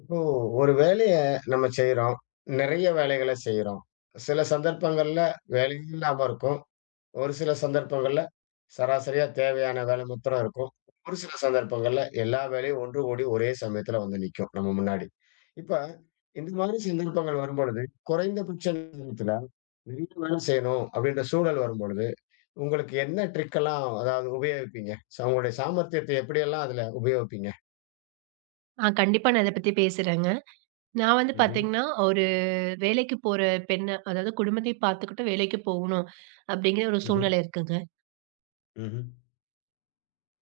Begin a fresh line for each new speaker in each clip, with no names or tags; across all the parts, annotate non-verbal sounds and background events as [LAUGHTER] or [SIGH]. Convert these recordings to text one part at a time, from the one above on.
இப்போ ஒரு வேலைய நம்ம செய்றோம். நிறைய வேலைகள செய்றோம். சில சந்தர்ப்பங்கள்ல வேலையே இல்லாம இருக்கும். ஒரு சில சந்தர்ப்பங்கள்ல சராசரியா தேவையான வேலை மாத்திரம் இருக்கும். ஒரு சில சந்தர்ப்பங்கள்ல எல்லா வேலையும் ஒன்று கூடி ஒரே சமயத்துல வந்து நிக்கும் நம்ம முன்னாடி. இப்ப இந்த மாதிரி சந்தர்ப்பங்கள் வரும்பொழுது, குறைந்தபட்ச நேரத்துல நிறைய வேலை செய்யணும் அப்படின்ற சூழல் வரும்பொழுது, உங்களுக்கு என்ன ட்ரிக் எல்லாம் அதாவது உபயோகிப்பீங்க? உங்களுடைய சாமர்த்தியத்தை எப்படியெல்லாம் அதுல உபயோகிப்பீங்க?
ஆ கண்டிப்பா நான் இத பத்தி பேசுறேங்க. நான் வந்து
ம்ஹ்ம்,
பாத்தீங்கன்னா, ஒரு வேலைக்கு போற பெண்ணு, அதாவது குடும்பத்தையும் பாத்துக்கிட்டு வேலைக்கு போகணும், அப்படிங்கிற ஒரு
ம்ஹ்ம்,
சூழ்நிலை இருக்குங்க.
ம்ஹ்ம்.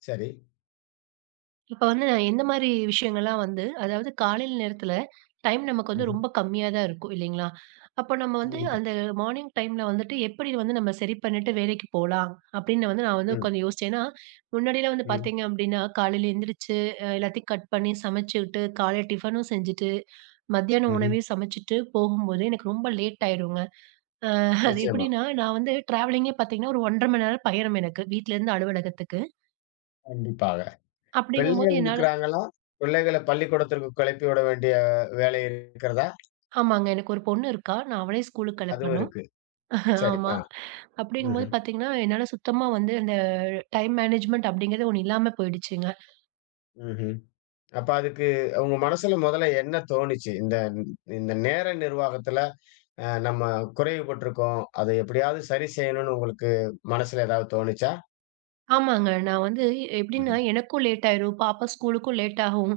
சரி.
இப்ப வந்து நான் எந்த மாரி விஷயங்கள்லாம் வந்து அதாவது காலையில நேரத்துல டைம் நமக்கு வந்து
ம்ஹ்ம்.
ரொம்ப கம்மியா தான் இருக்கும் இல்லைங்களா? அப்ப நம்ம வந்து
கண்டிப்பா.
அந்த மார்னிங் டைம்ல வந்துட்டு எப்படி வந்து நம்ம சரி பண்ணிட்டு வேலைக்கு போலாம்? அப்படின்னு வந்து நான் வந்து
ம்,
உட்காந்து யோசிச்சேன். ஏன்னா, முன்னாடிலாம் வந்து
ம்,
பார்த்தீங்க அப்படின்னா, காலையில எந்திரிச்சு எல்லாத்தையும் கட் பண்ணி சமைச்சுக்கிட்டு, காலை டிஃபனும் செஞ்சுட்டு, மத்தியான
ம்ஹ்ம்.
உணவையும் சமைச்சுட்டு போகும்போது எனக்கு ரொம்ப லேட் ஆயிருங்க. அ அது
நிச்சயமா.
எப்படின்னா, நான் வந்து டிராவலிங்கே பார்த்தீங்கன்னா, ஒரு 1 1/2 மணி நேரம் பயணம் எனக்கு. வீட்லருந்து அலுவலகத்துக்கு.
கண்டிப்பாக.
அப்படிங்கும்போது
பிள்ளைகள்
என்னால
இருக்கிறாங்களா? பிள்ளைகள பள்ளிக்கூடத்திற்கு கிளப்பி விட வேண்டிய வேலை இருக்கிறதா?
ஆமாங்க. எனக்கு ஒரு பொண்ணு இருக்கா. நான் அவளே ஸ்கூலுக்கு
அதுவும்
கிளப்பணும்.
இருக்கு.
[LAUGHS]
சரி.
ஆமா.
ஆ.
அப்படிங்கும்போது
ம்ஹ்ம்.
பார்த்தீங்கன்னா, என்னால சுத்தமா வந்து இந்த டைம் மேனேஜ்மென்ட் அப்படிங்கிறது ஒண்ணு இல்லாம போயிடுச்சுங்க.
ம்ஹ்ம். அப்ப அதுக்கு உங்க மனசுல முதல்ல என்ன தோணுச்சு? இந்த இந்த நேர நிர்வாகத்துல நம்ம குறைவுபட்டுருக்கோம். அத எப்படியாவது சரி செய்யணும்னு உங்களுக்கு மனசுல ஏதாவது தோணுச்சா?
ஆமாங்க. நான் வந்து
ம்ஹ்ம்.
எப்படின்னா, எனக்கும் லேட் ஆயிரும். பாப்பா ஸ்கூலுக்கும் லேட் ஆகும்.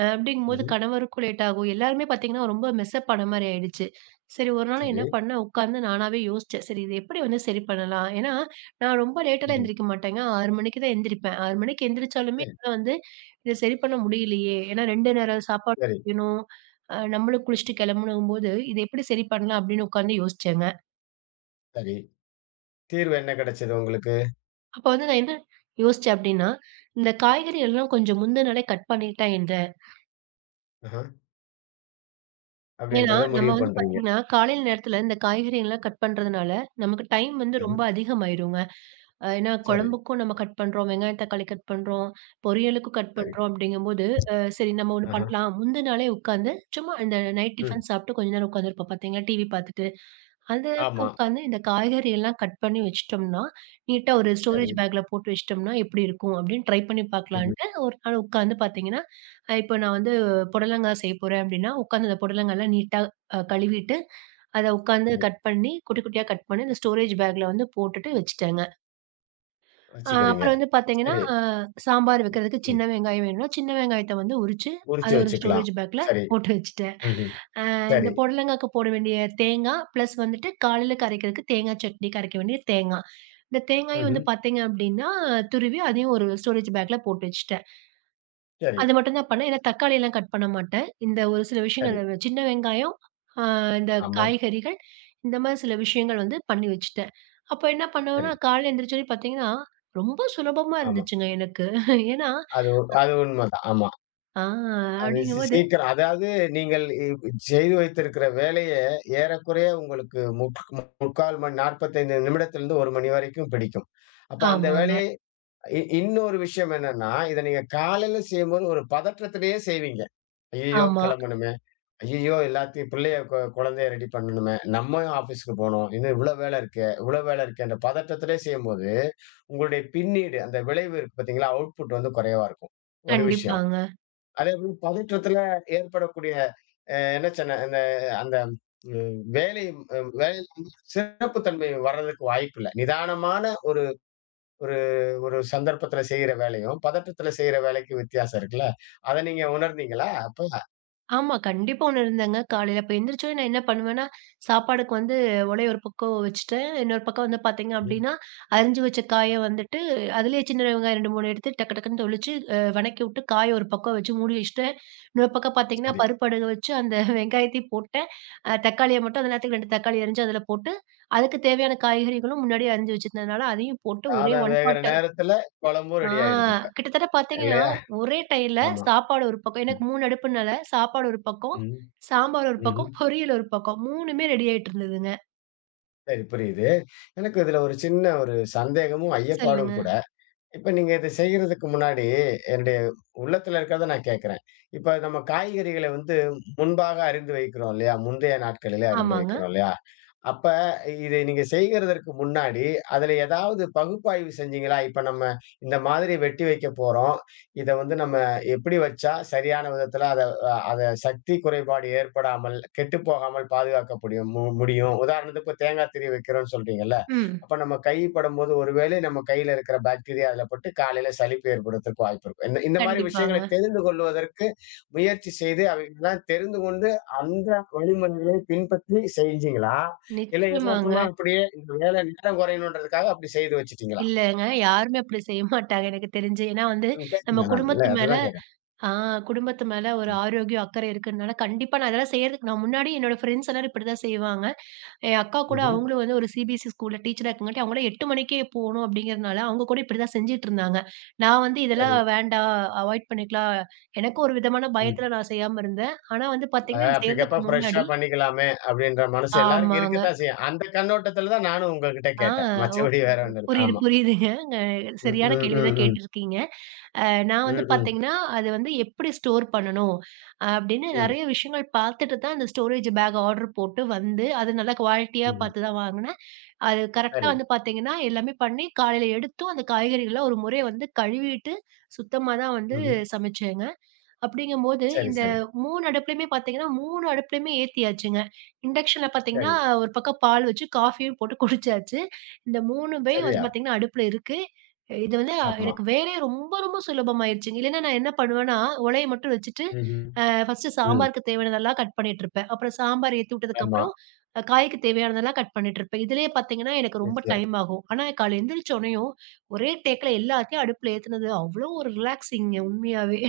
அப்படிங்கும்போது
ம்ஹ்ம்.
கணவருக்கும் லேட் ஆகும். எல்லாருமே பார்த்தீங்கன்னா, ரொம்ப மெஸ்அப் ஆன மாரி ஆயிடுச்சு. சரி ஒரு நாள்
சரி.
என்ன பண்ணேன், உட்கார்ந்து நானாவே யோசிச்சேன். சரி இது எப்படி வந்து சரி பண்ணலாம்? ஏன்னா, நான் ரொம்ப லேட்டாலாம்
ம்ஹ்ம்.
எந்திரிக்க மாட்டேங்க. 6 மணிக்கு தான் எந்திரிப்பேன். 6 மணிக்கு எந்திரிச்சாலுமே
சரி,
என்னால வந்து இத சரி பண்ண முடியலையே! ஏன்னா 2 நேரம் சாப்பாடு
சரி,
செய்யணும். நம்மளும் குளிச்சுட்டு கிளம்பணுங்கும்போது, இத எப்படி சரி பண்ணலாம் அப்படின்னு உட்கார்ந்து யோசிச்சேங்க.
சரி. தீர்வு என்ன கிடைச்சது உங்களுக்கு?
அப்ப வந்து நான் என்ன யோசிச்சேன் அப்டின்னா, இந்த காய்கறி எல்லாம் கொஞ்சம் முந்தின நாளே கட் பண்ணிட்டா என்ன?
ஆஹ.
ஏன்னா,
அப்படின்றத
நம்ம
முடிவு
வந்து
பண்றீங்க.
பாத்தீங்கன்னா, காலையில நேரத்துல இந்த காய்கறிகள்லாம் கட் பண்றதுனால, நமக்கு டைம் வந்து ரொம்ப
ம்ஹ்ம்.
அதிகமாயிருங்க. ஏன்னா
சரி.
குழம்புக்கும் நம்ம கட் பண்றோம், வெங்காயம், தக்காளி கட் பண்றோம், பொரியலுக்கும் கட்
சரி.
பண்றோம் அப்டிங்கும்போது, சரி நம்ம ஒண்ணு
ஆஹா.
பண்ணலாம். முந்தின நாளே உட்காந்து, சும்மா இந்த நைட்
ம்.
டிஃபன் சாப்ட்டு கொஞ்ச நேரம் உட்காந்துருப்போம் பாத்தீங்கன்னா, டிவி பாத்துட்டு. அந்த நேரத்துல
ஆமா.
உட்காந்து இந்த காய்கறி எல்லாம் கட் பண்ணி வச்சுட்டோம்னா, நீட்டா ஒரு
சரி.
ஸ்டோரேஜ் பேக்ல போட்டு வச்சுட்டோம்னா, எப்படி இருக்கும் அப்படின்னு ட்ரை பண்ணி
ம்ஹ்ம்.
பார்க்கலான்ட்டு ஒரு நாள் உட்காந்து பார்த்தீங்கன்னா, இப்போ நான் வந்து புடலங்கா செய்ய போறேன் அப்படின்னா, உட்காந்து அந்த புடலங்காலாம் நீட்டா கழுவிட்டு, அத உட்காந்து
ம்.
கட் பண்ணி, குட்டி குட்டியா கட் பண்ணி இந்த ஸ்டோரேஜ் பேக்ல வந்து போட்டுட்டு வச்சுட்டேங்க. அ
வச்சுக்கிறீங்க.
அப்புறம் வந்து பார்த்தீங்கன்னா,
சரி.
சாம்பார் வைக்கிறதுக்கு
ம்.
சின்ன வெங்காயம் வேணும்னா, சின்ன வெங்காயத்த வந்து உரிச்சு, அத
குறிச்சு
ஒரு
வச்சுக்கலாம்.
ஸ்டோரேஜ் பேக்ல
சரி.
போட்டு வச்சுட்டேன்.
ம்ஹ்ம்.
இந்த
சரி.
புடலங்காக்கு போட வேண்டிய தேங்கா, பிளஸ் வந்துட்டு காலையில கரைக்கிறதுக்கு தேங்கா சட்னி கரைக்க வேண்டிய தேங்கா. இந்த தேங்காயும்
ம்ஹ்ம்.
வந்து பார்த்தீங்க அப்டின்னா, துருவி அதையும் ஒரு ஸ்டோரேஜ் பேக்ல போட்டு வச்சுட்டேன்.
சரி,
அது மட்டும் தான் பண்ணேன். ஏன்னா தக்காளிலாம் கட் பண்ண மாட்டேன். இந்த ஒரு சில
சரி.
விஷயங்கள் அந்த சின்ன வெங்காயம், ஆ இந்த
ஆமாம்.
காய்கறிகள், இந்த மாரி சில விஷயங்கள் வந்து பண்ணி வச்சுட்டேன். அப்போ என்ன
சரி.
பண்ணுவேன்னா, காலையில எந்திரிச்சோனே பார்த்தீங்கன்னா, ரொம்ப சுலபமா
ஆமா.
இருந்துச்சுங்க எனக்கு. ஏன்னா,
அது அது உண்மதான். ஆமா.
ஆ
அது
அப்டிங்கும்போது
சீக்கிரம் அதாவது நீங்கள் செய்து வைத்திருக்கிற வேலைய ஏறக்குறைய உங்களுக்கு 3/4 மணி 45 நிமிடத்திலிருந்து 1 மணி வரைக்கும் பிடிக்கும். அப்ப அந்த
ஆமாங்க.
வேலையை இன்னொரு விஷயம் என்னன்னா, இத நீங்க காலையில செய்யும்போது ஒரு பதற்றத்திலேயே செய்வீங்க. ஐயய்யோ!
ஆமா.
கிளம்பணுமே! ஐயையோ! எல்லாத்தையும் பிள்ளைய குழந்தைய ரெடி பண்ணணுமே! நம்மயும் ஆஃபீஸ்க்கு போணும். இன்னும் இவ்ளோ வேலை இருக்கே, இவ்ளோ வேலை இருக்கே என்ற பதட்டத்திலே செய்யும்போது, உங்களுடைய பின்னீடு அந்த விளைவு இருக்கு பார்த்தீங்களா? அவுட்புட் வந்து குறைவா இருக்கும். ஒரு விஷயம்.
கண்டிப்பாங்க.
அதேபோல பதற்றத்தில ஏற்படக்கூடிய என்ன சொன்ன அந்த அந்த வேலை வேலையில வந்து சிறப்பு தன்மை வர்றதுக்கு வாய்ப்பில்ல. நிதானமான ஒரு ஒரு ஒரு சந்தர்ப்பத்தில செய்ற வேலையும், பதட்டத்தில செய்ற வேலைக்கும் வித்தியாசம் இருக்குல்ல. அத நீங்க உணர்ந்தீங்களா? அப்ப?
ஆமா. கண்டிப்பா உணர்ந்தேங்க. காலையில அப்ப எந்திரிச்சோனே நான் என்ன பண்ணுவேன்னா, சாப்பாடுக்கு வந்து ஒலைய ஒரு பக்கம் வச்சுட்டு, இன்னொரு பக்கம் வந்து பார்த்தீங்க
ம்.
அப்டின்னா, அரிஞ்சு வச்ச காய வந்துட்டு அதிலேயே சின்ன வெங்காயம் 2, 3 எடுத்து டக்கு டக்குன்னு தொளிச்சு வணக்கி விட்டு, காய ஒரு பக்கம் வச்சு மூடி வச்சுட்டேன். இன்னொரு பக்கம் பார்த்தீங்கன்னா,
சரி.
பருப்பு அடுக்க வச்சு அந்த [LAUGHS] வெங்காயத்தையும் போட்டேன். தக்காளிய மட்டும் அந்த நேரத்துக்கு 2 தக்காளி அரிஞ்சு அதில போட்டு, அதுக்கு தேவையான காய்கறிகளும் முன்னாடியே அரிஞ்சு வச்சிருந்ததுனால, அதையும் போட்டு ஒரே
சாதம்
ஒன்
வேகுற
பாட்
நேரத்துல குழம்பும்
ஆ
ரெடி ஆயிடுது இப்ப.
கிட்டத்தட்ட பார்த்தீங்கன்னா,
இல்லையா?
ஒரே டையில
ஆமா.
சாப்பாடு ஒரு பக்கம். எனக்கு
ம்.
3 அடுப்புனால சாப்பாடு ஒரு பக்கம்,
ம்.
சாம்பார் ஒரு
ம்ஹ்ம்.
பக்கம், பொரியல் ஒரு பக்கம். 3மே ரெடி ஆயிட்டு இருந்ததுங்க.
சரி புரியுது. எனக்கு இதுல ஒரு சின்ன சந்தேகமும், ஐயப்பாடும்
சொல்லுங்க.
கூட. இப்ப நீங்க இத செய்யறதுக்கு முன்னாடி, என்னுடைய உள்ளத்துல இருக்கிறத நான் கேட்கிறேன். இப்ப நம்ம காய்கறிகள வந்து முன்பாக அறிந்து வைக்கிறோம் இல்லையா? முந்தைய நாட்களிலே அறிந்து
ஆமாங்க.
வைக்கிறோம் இல்லையா? அப்ப இதை நீங்க செய்கிறதற்கு முன்னாடி, அதுல ஏதாவது பகுப்பாய்வு செஞ்சீங்களா? இப்ப நம்ம இந்த மாதிரி வெட்டி வைக்கப் போறோம். இத வந்து நம்ம எப்படி வச்சா சரியான விதத்துல அத அத சக்தி குறைபாடு ஏற்படாமல், கெட்டுப்போகாமல் பாதுகாக்க முடியும் முடியும். உதாரணத்துக்கு இப்ப தேங்காய் திருவி வைக்கிறோம்னு சொல்றீங்கல்ல.
ம்.
அப்ப நம்ம கை படும்போது ஒருவேளை நம்ம கையில இருக்கிற பாக்டீரியா அதுல பட்டு காலையில சலிப்பு ஏற்படுறதுக்கு வாய்ப்பு இருக்கும். இந்த இந்த மாதிரி
கண்டிப்பாங்க.
விஷயங்களை தெரிந்து கொள்வதற்கு முயற்சி செய்து அவைகள்லாம் தெரிந்து கொண்டு அந்த வழிமுறைகளை பின்பற்றி செஞ்சீங்களா? இல்ல
நிச்சயமாங்க.
எதார்த்தமா அப்படியே இந்த வேலை நேரம் குறையணுன்றதுக்காக அப்படி செய்து வச்சுட்டீங்களா?
இல்லங்க. யாருமே அப்படி செய்ய மாட்டாங்க எனக்கு தெரிஞ்சு. ஏன்னா வந்து
ம்.
நம்ம
கேக்குங்க நான் இல்ல
குடும்பத்து மேல
அதுதான் கேக்குறேன்.
ஆ குடும்பத்து மேல ஒரு
ம்.
ஆரோக்கியம், அக்கறை இருக்குனால, கண்டிப்பா நான் அதெல்லாம் செய்யறதுக்கு நான் முன்னாடி என்னோட ஃப்ரெண்ட்ஸ் எல்லாரும் இப்படிதான் செய்வாங்க. என் அக்கா கூட
ம்ஹ்ம்.
அவங்களும் வந்து ஒரு சிபிஎஸ்சி ஸ்கூல்ல டீச்சரா இருக்கங்காட்டி, அவங்கலாம் 8 மணிக்கே போணும் அப்படிங்கிறதுனால, அவங்க கூட இப்படிதான் செஞ்சுட்டுருந்தாங்க. நான் வந்து இதெல்லாம்
சரி.
வேண்டாம், அவாய்ட் பண்ணிக்கலாம். எனக்கும் ஒரு விதமான
ம்.
பயத்துல நான் செய்யாம இருந்தேன். ஆனா வந்து பாத்தீங்கன்னா,
அதாவது
இது
அப்பக்கப்ப
செய்றதுக்கு
ஃப்ரெஷ்ஷா
முன்னாடி
பண்ணிக்கலாமே அப்படின்ற மனசு எல்லாருக்கும்
ஆமாங்க.
இருக்கத்தான் செய்யும். அந்த கண்ணோட்டத்துல தான் நானும் உங்ககிட்ட
ஆ
கேட்டேன்.
ஓ
மத்தபடி வேற ஒண்ணும் இல்ல.
புரியுது,
ஆமா.
புரியுதுங்க.
ம்,
சரியான
ம்,
கேள்வி தான்
ம், ம்.
கேட்டிருக்கீங்க. அ நான் வந்து
ம், ம்,
பார்த்தீங்கன்னா, அது வந்து எப்படி ஸ்டோர் பண்ணணும்? அப்படின்னு
ம்.
நெறைய விஷயங்கள் பார்த்துட்டு தான் அந்த ஸ்டோரேஜ் பேக் ஆர்டர் போட்டு வந்து, அது நல்லா குவாலிட்டியா
ம்ஹ்ம்.
பார்த்து தான் வாங்குனேன். அது கரெக்ட்டா
சரி.
வந்து பார்த்தீங்கன்னா, எல்லாமே பண்ணி காலையில எடுத்தும் அந்த காய்கறிகள ஒரு முறை வந்து கழுவிட்டு, சுத்தமா தான் வந்து
ம்ஹ்ம்.
சமைச்சேங்க. அப்படிங்கும்போது,
சரி,
இந்த
சரி,
3 அடுப்புலயுமே பார்த்தீங்கன்னா, 3 அடுப்புலயுமே ஏத்தியாச்சுங்க. இண்டக்ஷன்ல பார்த்தீங்கன்னா,
சரி.
ஒரு பக்கம் பால் வச்சு காஃபியும் போட்டு குடிச்சாச்சு. இந்த 3மே வந்து
சரியா?
பார்த்தீங்கன்னா, அடுப்புல இருக்கு. இது வந்து
ஆமா.
எனக்கு வேலையே ரொம்ப ரொம்ப சுலபமாயிருச்சுங்க. இல்லன்னா நான் என்ன பண்ணுவேன்னா, உலைய மட்டும் வச்சுட்டு,
ம்ஹ்ம்.
ஃபர்ஸ்ட்டு
ம்.
சாம்பாருக்கு தேவையானதெல்லாம் கட் பண்ணிட்டுருப்பேன். அப்புறம் சாம்பார் ஏத்தி
ஆமா.
விட்டதுக்கப்புறம், காய்க்கு தேவையானதெல்லாம் கட் பண்ணிட்டுருப்பேன். இதுலயே பார்த்தீங்கன்னா, எனக்கு ரொம்ப
நிச்சயம்.
டைம் ஆகும். ஆனா காலைல எந்திரிச்சோனயும், ஒரே டேக்ல எல்லாத்தையும் அடுப்புல ஏத்துனது அவ்ளோ ஒரு ரிலாக்ஸிங்க உண்மையாவே.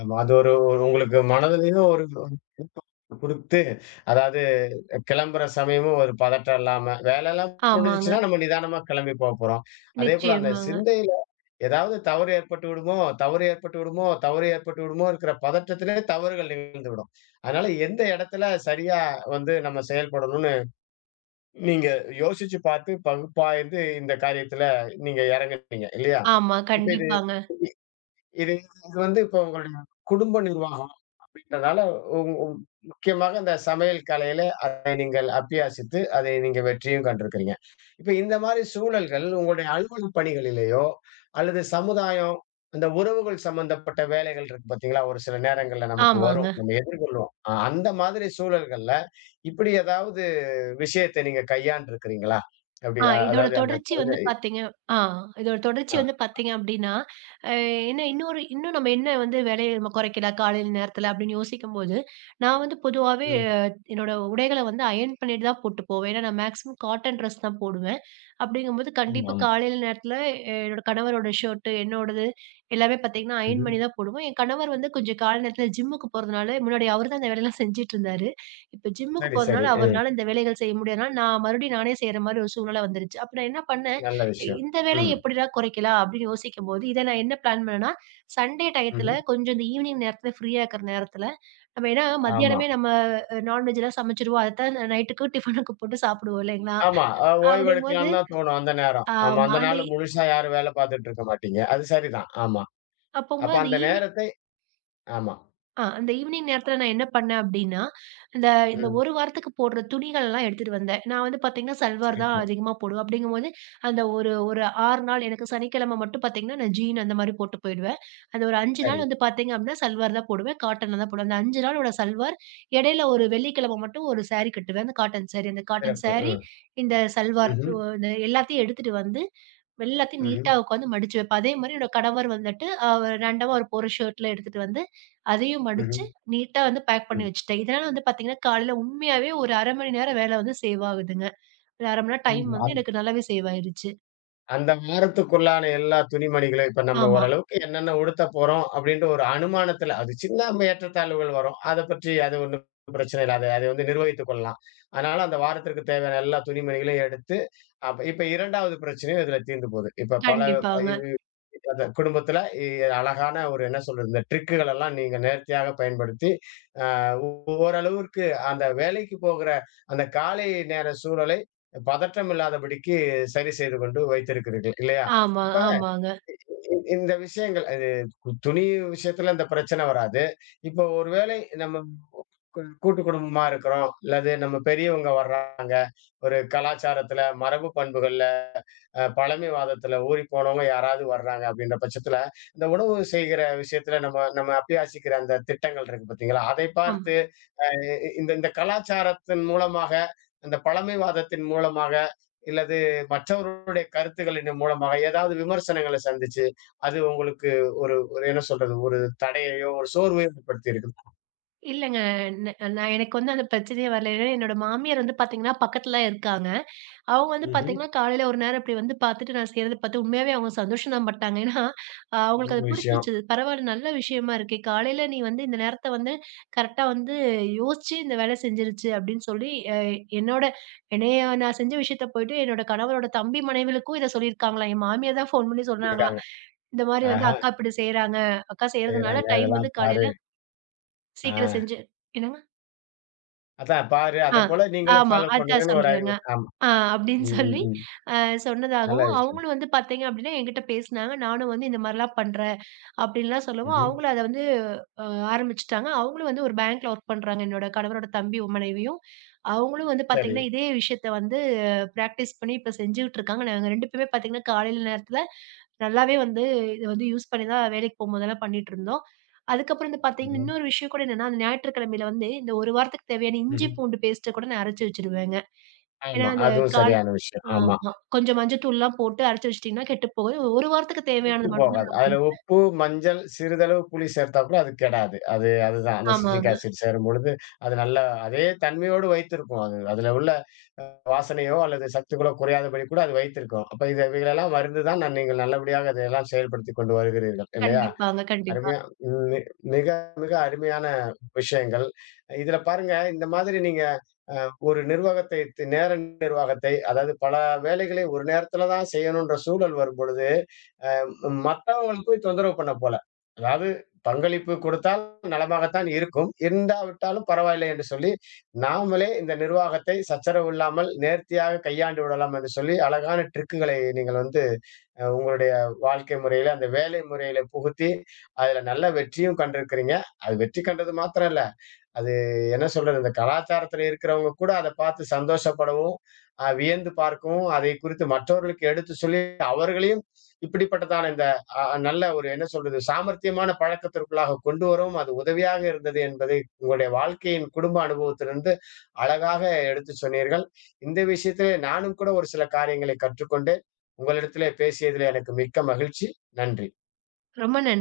ஆமா. அது ஒரு ஒரு உங்களுக்கு மனதிலயும் ஒரு குடுத்து, அதாவது கிளம்புற சமயமும் ஒரு பதட்டம் இல்லாம, வேலைலாம்
ஆமாங்க.
முடிஞ்சுச்சுன்னா நம்ம நிதானமா கிளம்பி போப்போறோம். அதேபோல அந்த
நிச்சயமாங்க.
சிந்தையில ஏதாவது தவறு ஏற்பட்டு விடுமோ, தவறு ஏற்பட்டு விடுமோ, தவறு ஏற்பட்டு விடுமோ இருக்கிற பதட்டத்திலே தவறுகள் நிகழ்ந்துவிடும். அதனால எந்த இடத்துல சரியா வந்து நம்ம செயல்படணும்னு நீங்க யோசிச்சு பார்த்து பகுப்பாய்ந்து இந்த காரியத்துல நீங்க இறங்குனீங்க இல்லையா?
ஆமா,
இப்ப இது
கண்டிப்பாங்க.
இது இது வந்து இப்ப உங்களுடைய குடும்ப நிர்வாகம் அப்படின்றதால உங் உங் முக்கியமாக இந்த சமையல் கலையில அதை நீங்கள் அபியாசித்து அதை நீங்க வெற்றியும் கண்டிருக்கிறீங்க. இப்ப இந்த மாரி சூழல்கள் உங்களுடைய அலுவலக பணிகளிலேயோ அல்லது சமுதாயம், அந்த உறவுகள் சம்பந்தப்பட்ட வேலைகள் இருக்கு பார்த்தீங்களா? ஒரு சில நேரங்கள்ல நமக்கு வரும்.
ஆமாங்க.
நம்ம எதிர்கொள்வோம். அந்த மாதிரி சூழல்கள்ல இப்படி ஏதாவது விஷயத்தை நீங்க கையாண்டுருக்கிறீங்களா? அப்படி
ஆ இதோட
அதாவது அந்த
தொடர்ச்சி வந்து
குழந்தை
பார்த்தீங்க ஆ இதோட தொடர்ச்சி
ஆ.
வந்து பார்த்தீங்க அப்டின்னா, அ என்ன இன்னொரு இன்னும் நம்ம என்ன வந்து வேலைய நம்ம குறைக்கலாம் காலையில நேரத்தில அப்டின்னு யோசிக்கும்போது, நான் வந்து பொதுவாவே
ம்.
என்னோட உடைகள வந்து அயர்ன் பண்ணிட்டு தான் போட்டு போவேன். ஏன்னா நான் மேக்ஸிமம் காட்டன் ட்ரெஸ் தான் போடுவேன். அப்டிங்கும்போது கண்டிப்பா
ஆமாம்.
காலையில நேரத்தில என்னோட கணவரோட ஷர்ட்டு, என்னோடது எல்லாமே பார்த்தீங்கன்னா, அயர்ன்
ம்ஹ்ம்.
பண்ணி தான் போடுவோம். என் கணவர் வந்து கொஞ்சம் காலை நேரத்தில ஜிம்முக்கு போறதுனால முன்னாடி அவரு தான் இந்த வேலையெல்லாம் செஞ்சுட்டு இருந்தாரு. இப்ப ஜிம்முக்கு
சரி, சரி.
போறதுனால
ம்.
அவர்னால இந்த வேலைகள் செய்ய முடியாதனால, நான் மறுபடியும் நானே செய்ற மாரி ஒரு சூழ்நிலை வந்துருச்சு. அப்ப நான் என்ன பண்ணேன்,
நல்ல விஷயம்.
இந்த
ம்.
வேலைய எப்படிடா குறைக்கலாம் அப்படின்னு யோசிக்கும்போது, இத நான் என்ன பிளான் பண்ணேன்னா, சண்டே டயத்துல
ம்ஹ்ம்.
கொஞ்சம் இந்த ஈவினிங் நேரத்துல ஃப்ரீயா இருக்கிற நேரத்துல, நம்ம ஏன்னா
ஆமா.
மத்தியானமே நம்ம நான்வெஜ்லாம் சமைச்சுருவோம். அதத்தான் நைட்டுக்கு டிஃபனுக்கு போட்டு சாப்பிடுவோம் இல்லைங்களா?
ஆமா. ஓய்வு
அப்படிங்கும்போது
எடுக்கலான்னு தான் தோணும் அந்த நேரம். ஆமா.
ஆமா.
அந்த
அந்த
நாள் முழுசா யாரும் வேலை பார்த்துட்டு இருக்க மாட்டீங்க. அது சரிதான். ஆமா. அப்ப
அப்பம்போது அந்த
அந்த
ஈவினிங்
நேரத்தை ஆமா.
ஆ அந்த ஈவினிங் நேரத்தில நான் என்ன பண்ணேன் அப்டின்னா, இந்த இந்த
ம்.
1 வாரத்துக்கு போடுற துணிகள்லாம் எடுத்துட்டு வந்தேன். நான் வந்து பார்த்தீங்கன்னா, சல்வார் தான்
சிறப்பு.
அதிகமா போடுவேன். அப்டிங்கும்போது, அந்த ஒரு ஒரு 6 நாள் எனக்கு சனிக்கிழமை மட்டும் பார்த்தீங்கன்னா, நான் ஜீன் அந்த மாரி போட்டு போயிடுவேன். அந்த ஒரு 5
சரி.
நாள் வந்து பார்த்தீங்க அப்டின்னா, சல்வார் தான் போடுவேன். காட்டன்ல தான் போடுவேன். அந்த 5 நாளோட சல்வார் இடையில ஒரு வெள்ளிக்கிழமை மட்டும் ஒரு சாரி கட்டுவேன். அந்த காட்டன் சாரி. அந்த காட்டன்
சிறப்பு.
சாரி,
ம்.
இந்த சல்வார்
ம்ஹ்ம்.
இந்த எல்லாத்தையும் எடுத்துட்டு வந்து, எல்லாத்தையும்
ம்ஹ்ம்.
நீட்டா உட்காந்து மடிச்சு வைப்பேன். அதே மாரி என்னோட கணவர் வந்துட்டு, அவர் ரேண்டமா அவர் போடுற ஷர்ட்லாம் எடுத்துட்டு வந்து, அதையும்
ம்ஹ்ம்.
மடிச்சு நீட்டா வந்து பேக் பண்ணி வச்சுட்டேன். இதனால வந்து பார்த்தீங்கன்னா, காலையில உண்மையாவே ஒரு 1/2 மணி நேரம் வேலை வந்து சேவ் ஆகுதுங்க. ஒரு 1/2 மணி நேரம் டைம் வந்து
ம்.
எனக்கு நல்லாவே சேவ் ஆயிருச்சு.
அந்த வாரத்துக்குள்ளான எல்லா துணிமணிகளும், இப்ப நம்ம
ஆமா.
ஓரளவுக்கு என்னென்ன உடுத்த போறோம் அப்படின்ற ஒரு அனுமானத்துல, அது சின்ன ஏற்றத்தாழ்வுகள் வரும். அத பற்றி அது ஒண்ணும் பிரச்சனை இல்ல. அத அதை வந்து நிர்வகித்துக் கொள்ளலாம். அதனால அந்த வாரத்திற்கு தேவையான எல்லா துணிமணிகளையும் எடுத்து அப்ப இப்ப 2வது பிரச்சனையும் இதுல தீர்ந்து போது. இப்ப பல
கண்டிப்பாங்க.
இது அந்த குடும்பத்துல இ அழகான ஒரு என்ன சொல்றது, இந்த ட்ரிக்குகள் எல்லாம் நீங்க நேர்த்தியாக பயன்படுத்தி, அ ஓரளவிற்கு அந்த வேலைக்கு போகிற அந்த காலை நேர சூழலை பதற்றம் இல்லாதபடிக்கு சரி செய்து கொண்டு வைத்திருக்கிறீர்கள் இல்லையா?
ஆமா,
இப்ப
ஆமாங்க.
இந்த விஷயங்கள் இது துணி விஷயத்துல இந்த பிரச்சனை வராது. இப்ப ஒருவேளை நம்ம கூட்டு குடும்பமா இருக்கிறோம், அல்லது நம்ம பெரியவங்க வர்றாங்க, ஒரு கலாச்சாரத்துல மரபு பண்புகள் பழமைவாதத்துல ஊறி போனவங்க யாராவது வர்றாங்க அப்படின்ற பட்சத்துல, இந்த உணவு செய்கிற விஷயத்துல நம்ம நம்ம அபியாசிக்கிற அந்த திட்டங்கள் இருக்கு பார்த்தீங்களா? அதை
ஆமா.
பார்த்து அ இந்த இந்த கலாச்சாரத்தின் மூலமாக, அந்த பழமைவாதத்தின் மூலமாக, இல்லது மற்றவர்களுடைய கருத்துக்களின் மூலமாக ஏதாவது விமர்சனங்கள சந்திச்சு, அது உங்களுக்கு ஒரு ஒரு என்ன சொல்றது? ஒரு தடையையோ, ஒரு சோர்வையோ ஏற்படுத்தி இருக்குது.
இல்லங்க. ந நான் எனக்கு வந்து அந்த பிரச்சனையே வரல. ஏன்னா என்னோட மாமியார் வந்து பார்த்தீங்கன்னா, பக்கத்துல இருக்காங்க. அவங்க வந்து
ம்ஹ்ம்.
பார்த்தீங்கன்னா, காலையில ஒரு நேரம் இப்டி வந்து பார்த்துட்டு, நான் செய்றத பார்த்து உண்மையாவே அவங்க சந்தோஷம் தான் பட்டாங்க. ஏன்னா, அவங்களுக்கு
நல்ல
அது
விஷயம்.
பிடிச்சிருச்சு. பரவால்ல நல்ல விஷயமா இருக்கே. காலையில நீ வந்து இந்த நேரத்த வந்து கரெக்ட்டா வந்து யோசிச்சு இந்த வேல செஞ்சிருச்சு அப்டின்னு சொல்லி, என்னோட என்னைய நான் செஞ்ச விஷயத்த போயிட்டு என்னோட கணவரோட தம்பி மனைவிகளுக்கும் இத சொல்லியிருக்காங்களாம். என் மாமியார் தான் ஃபோன் பண்ணி சொன்னாங்களாம்.
இருக்காங்க.
இந்த மாரி வந்து
ஆஹா!
அக்கா இப்டி செய்றாங்க. அக்கா செய்றதுனால
செய்றாங்க.
டைம் வந்து
இதெல்லாம் பாரு.
காலையில
ஆ.
சீக்கிரம் செஞ்சு என்னங்க?
அதான் பாரு.
ஆ,
அதேபோல நீங்களும்
ஆமா.
ஃபாலோ
அதான்
பண்ணுங்கன்னு ஒரு
சொல்றேங்க.
அறிவுரை. ஆமா.
அப்படின்னு
ம், ம்,
சொல்லி
ம்.
அ
நல்ல
சொன்னதாகவும்,
விஷயம்.
அவங்களும் வந்து பார்த்தீங்க அப்படின்னா, என்கிட்ட பேசினாங்க. நானும் வந்து இந்த மாரிலாம் பண்றேன் அப்படின்லாம் சொல்லவும்,
ம்ஹ்ம்.
அவங்களும் அத வந்து அ ஆரம்பிச்சுட்டாங்க. அவங்களும் வந்து ஒரு பேங்க்ல ஒர்க் பண்றாங்க. என்னோட கணவரோட தம்பி மனைவியும். அவங்களும் வந்து
சரி.
பார்த்தீங்கன்னா, இதே விஷயத்த வந்து பிராக்டிஸ் பண்ணி இப்ப செஞ்சுகிட்டு இருக்காங்க. நாங்க 2 பேருமே பார்த்தீங்கன்னா, காலையில நேரத்தில நல்லாவே வந்து இத வந்து யூஸ் பண்ணி தான் வேலைக்கு போகும்போதெல்லாம் பண்ணிட்டு இருந்தோம். அதுக்கப்புறம் வந்து பார்த்தீங்கன்னா,
ம்ஹ்ம்.
இன்னொரு விஷயம் கூட என்னன்னா, அந்த ஞாயிற்றுக்கிழமையில வந்து இந்த 1 வாரத்துக்கு தேவையான இஞ்சி,
ம்ஹ்ம்.
பூண்டு பேஸ்ட்ட கூட நான் அரைச்சு வச்சுருவேங்க. ஏன்னா,
ஆமா.
அந்த
அதுவும்
கால்
சரியான விஷயம். ஆமா.
ஆமா. கொஞ்சம் மஞ்சத்தூள்லாம் போட்டு அரைச்சு வச்சுட்டீங்கன்னா கெட்டுப் போகாது. 1 வாரத்துக்கு
கெட்டு
தேவையானது மட்டும் தான்
போகாது.
நான்
அதுல
போடுவேன்.
உப்பு, மஞ்சள், சிறிதளவு புளி சேர்த்தா கூட அது கெடாது. அது அதுதான். அந்த சிட்ரிக்
ஆமாங்க.
ஆசிட் சேரும்பொழுது, அது நல்லா அதே தன்மையோடு வைத்திருக்கும். அது அதுல உள்ள வாசனையோ அல்லது சத்துக்களோ குறையாதபடி கூட அது வைத்திருக்கும். அப்ப இத இவைகளெல்லாம் மருந்து தான் நான் நீங்கள் நல்லபடியாக இதையெல்லாம் செயல்படுத்திக் கொண்டு வருகிறீர்கள். இல்லையா?
கண்டிப்பாங்க, கண்டிப்பா.
அருமையா ம். மிக மிக அருமையான விஷயங்கள். இதுல பாருங்க, இந்த மாதிரி நீங்க ஒரு நிர்வாகத்தை நேர நிர்வாகத்தை அதாவது பல வேலைகளை ஒரு நேரத்துல தான் செய்யணுன்ற சூழல் வரும் பொழுது மத்தவங்களுக்கு போய் தொந்தரவு பண்ண போல அதாவது பங்களிப்பு கொடுத்தால் நலமாகத்தான் இருக்கும் இருந்தாவிட்டாலும் பரவாயில்லை என்று சொல்லி நாமளே இந்த நிர்வாகத்தை சச்சரவு இல்லாமல் நேர்த்தியாக கையாண்டு விடலாம் என்று சொல்லி அழகான ட்ரிக்குகளை நீங்கள் வந்து உங்களுடைய வாழ்க்கை முறையில அந்த வேலை முறையில புகுத்தி அதுல நல்ல வெற்றியும் கண்டிருக்கிறீங்க அது வெற்றி கண்டது மாத்திரம் இல்ல அது என்ன சொல்றது? இந்த கலாச்சாரத்துல இருக்கிறவங்க கூட அத பார்த்து சந்தோஷப்படவும், வியந்து பார்க்கவும், அதை குறித்து மற்றவர்களுக்கு எடுத்து சொல்லி அவர்களையும் இப்படிப்பட்டதான இந்த நல்ல ஒரு என்ன சொல்றது? சாமர்த்தியமான பழக்கத்திற்குள்ளாக கொண்டு வரவும் அது உதவியாக இருந்தது என்பதை உங்களுடைய வாழ்க்கையின் குடும்ப அனுபவத்திலிருந்து அழகாக எடுத்து சொன்னீர்கள். இந்த விஷயத்திலே நானும் கூட ஒரு சில காரியங்களை கற்றுக்கொண்டு, உங்களிடத்திலே பேசியதிலே எனக்கு மிக்க மகிழ்ச்சி. நன்றி.
ரொம்ப நன்றி.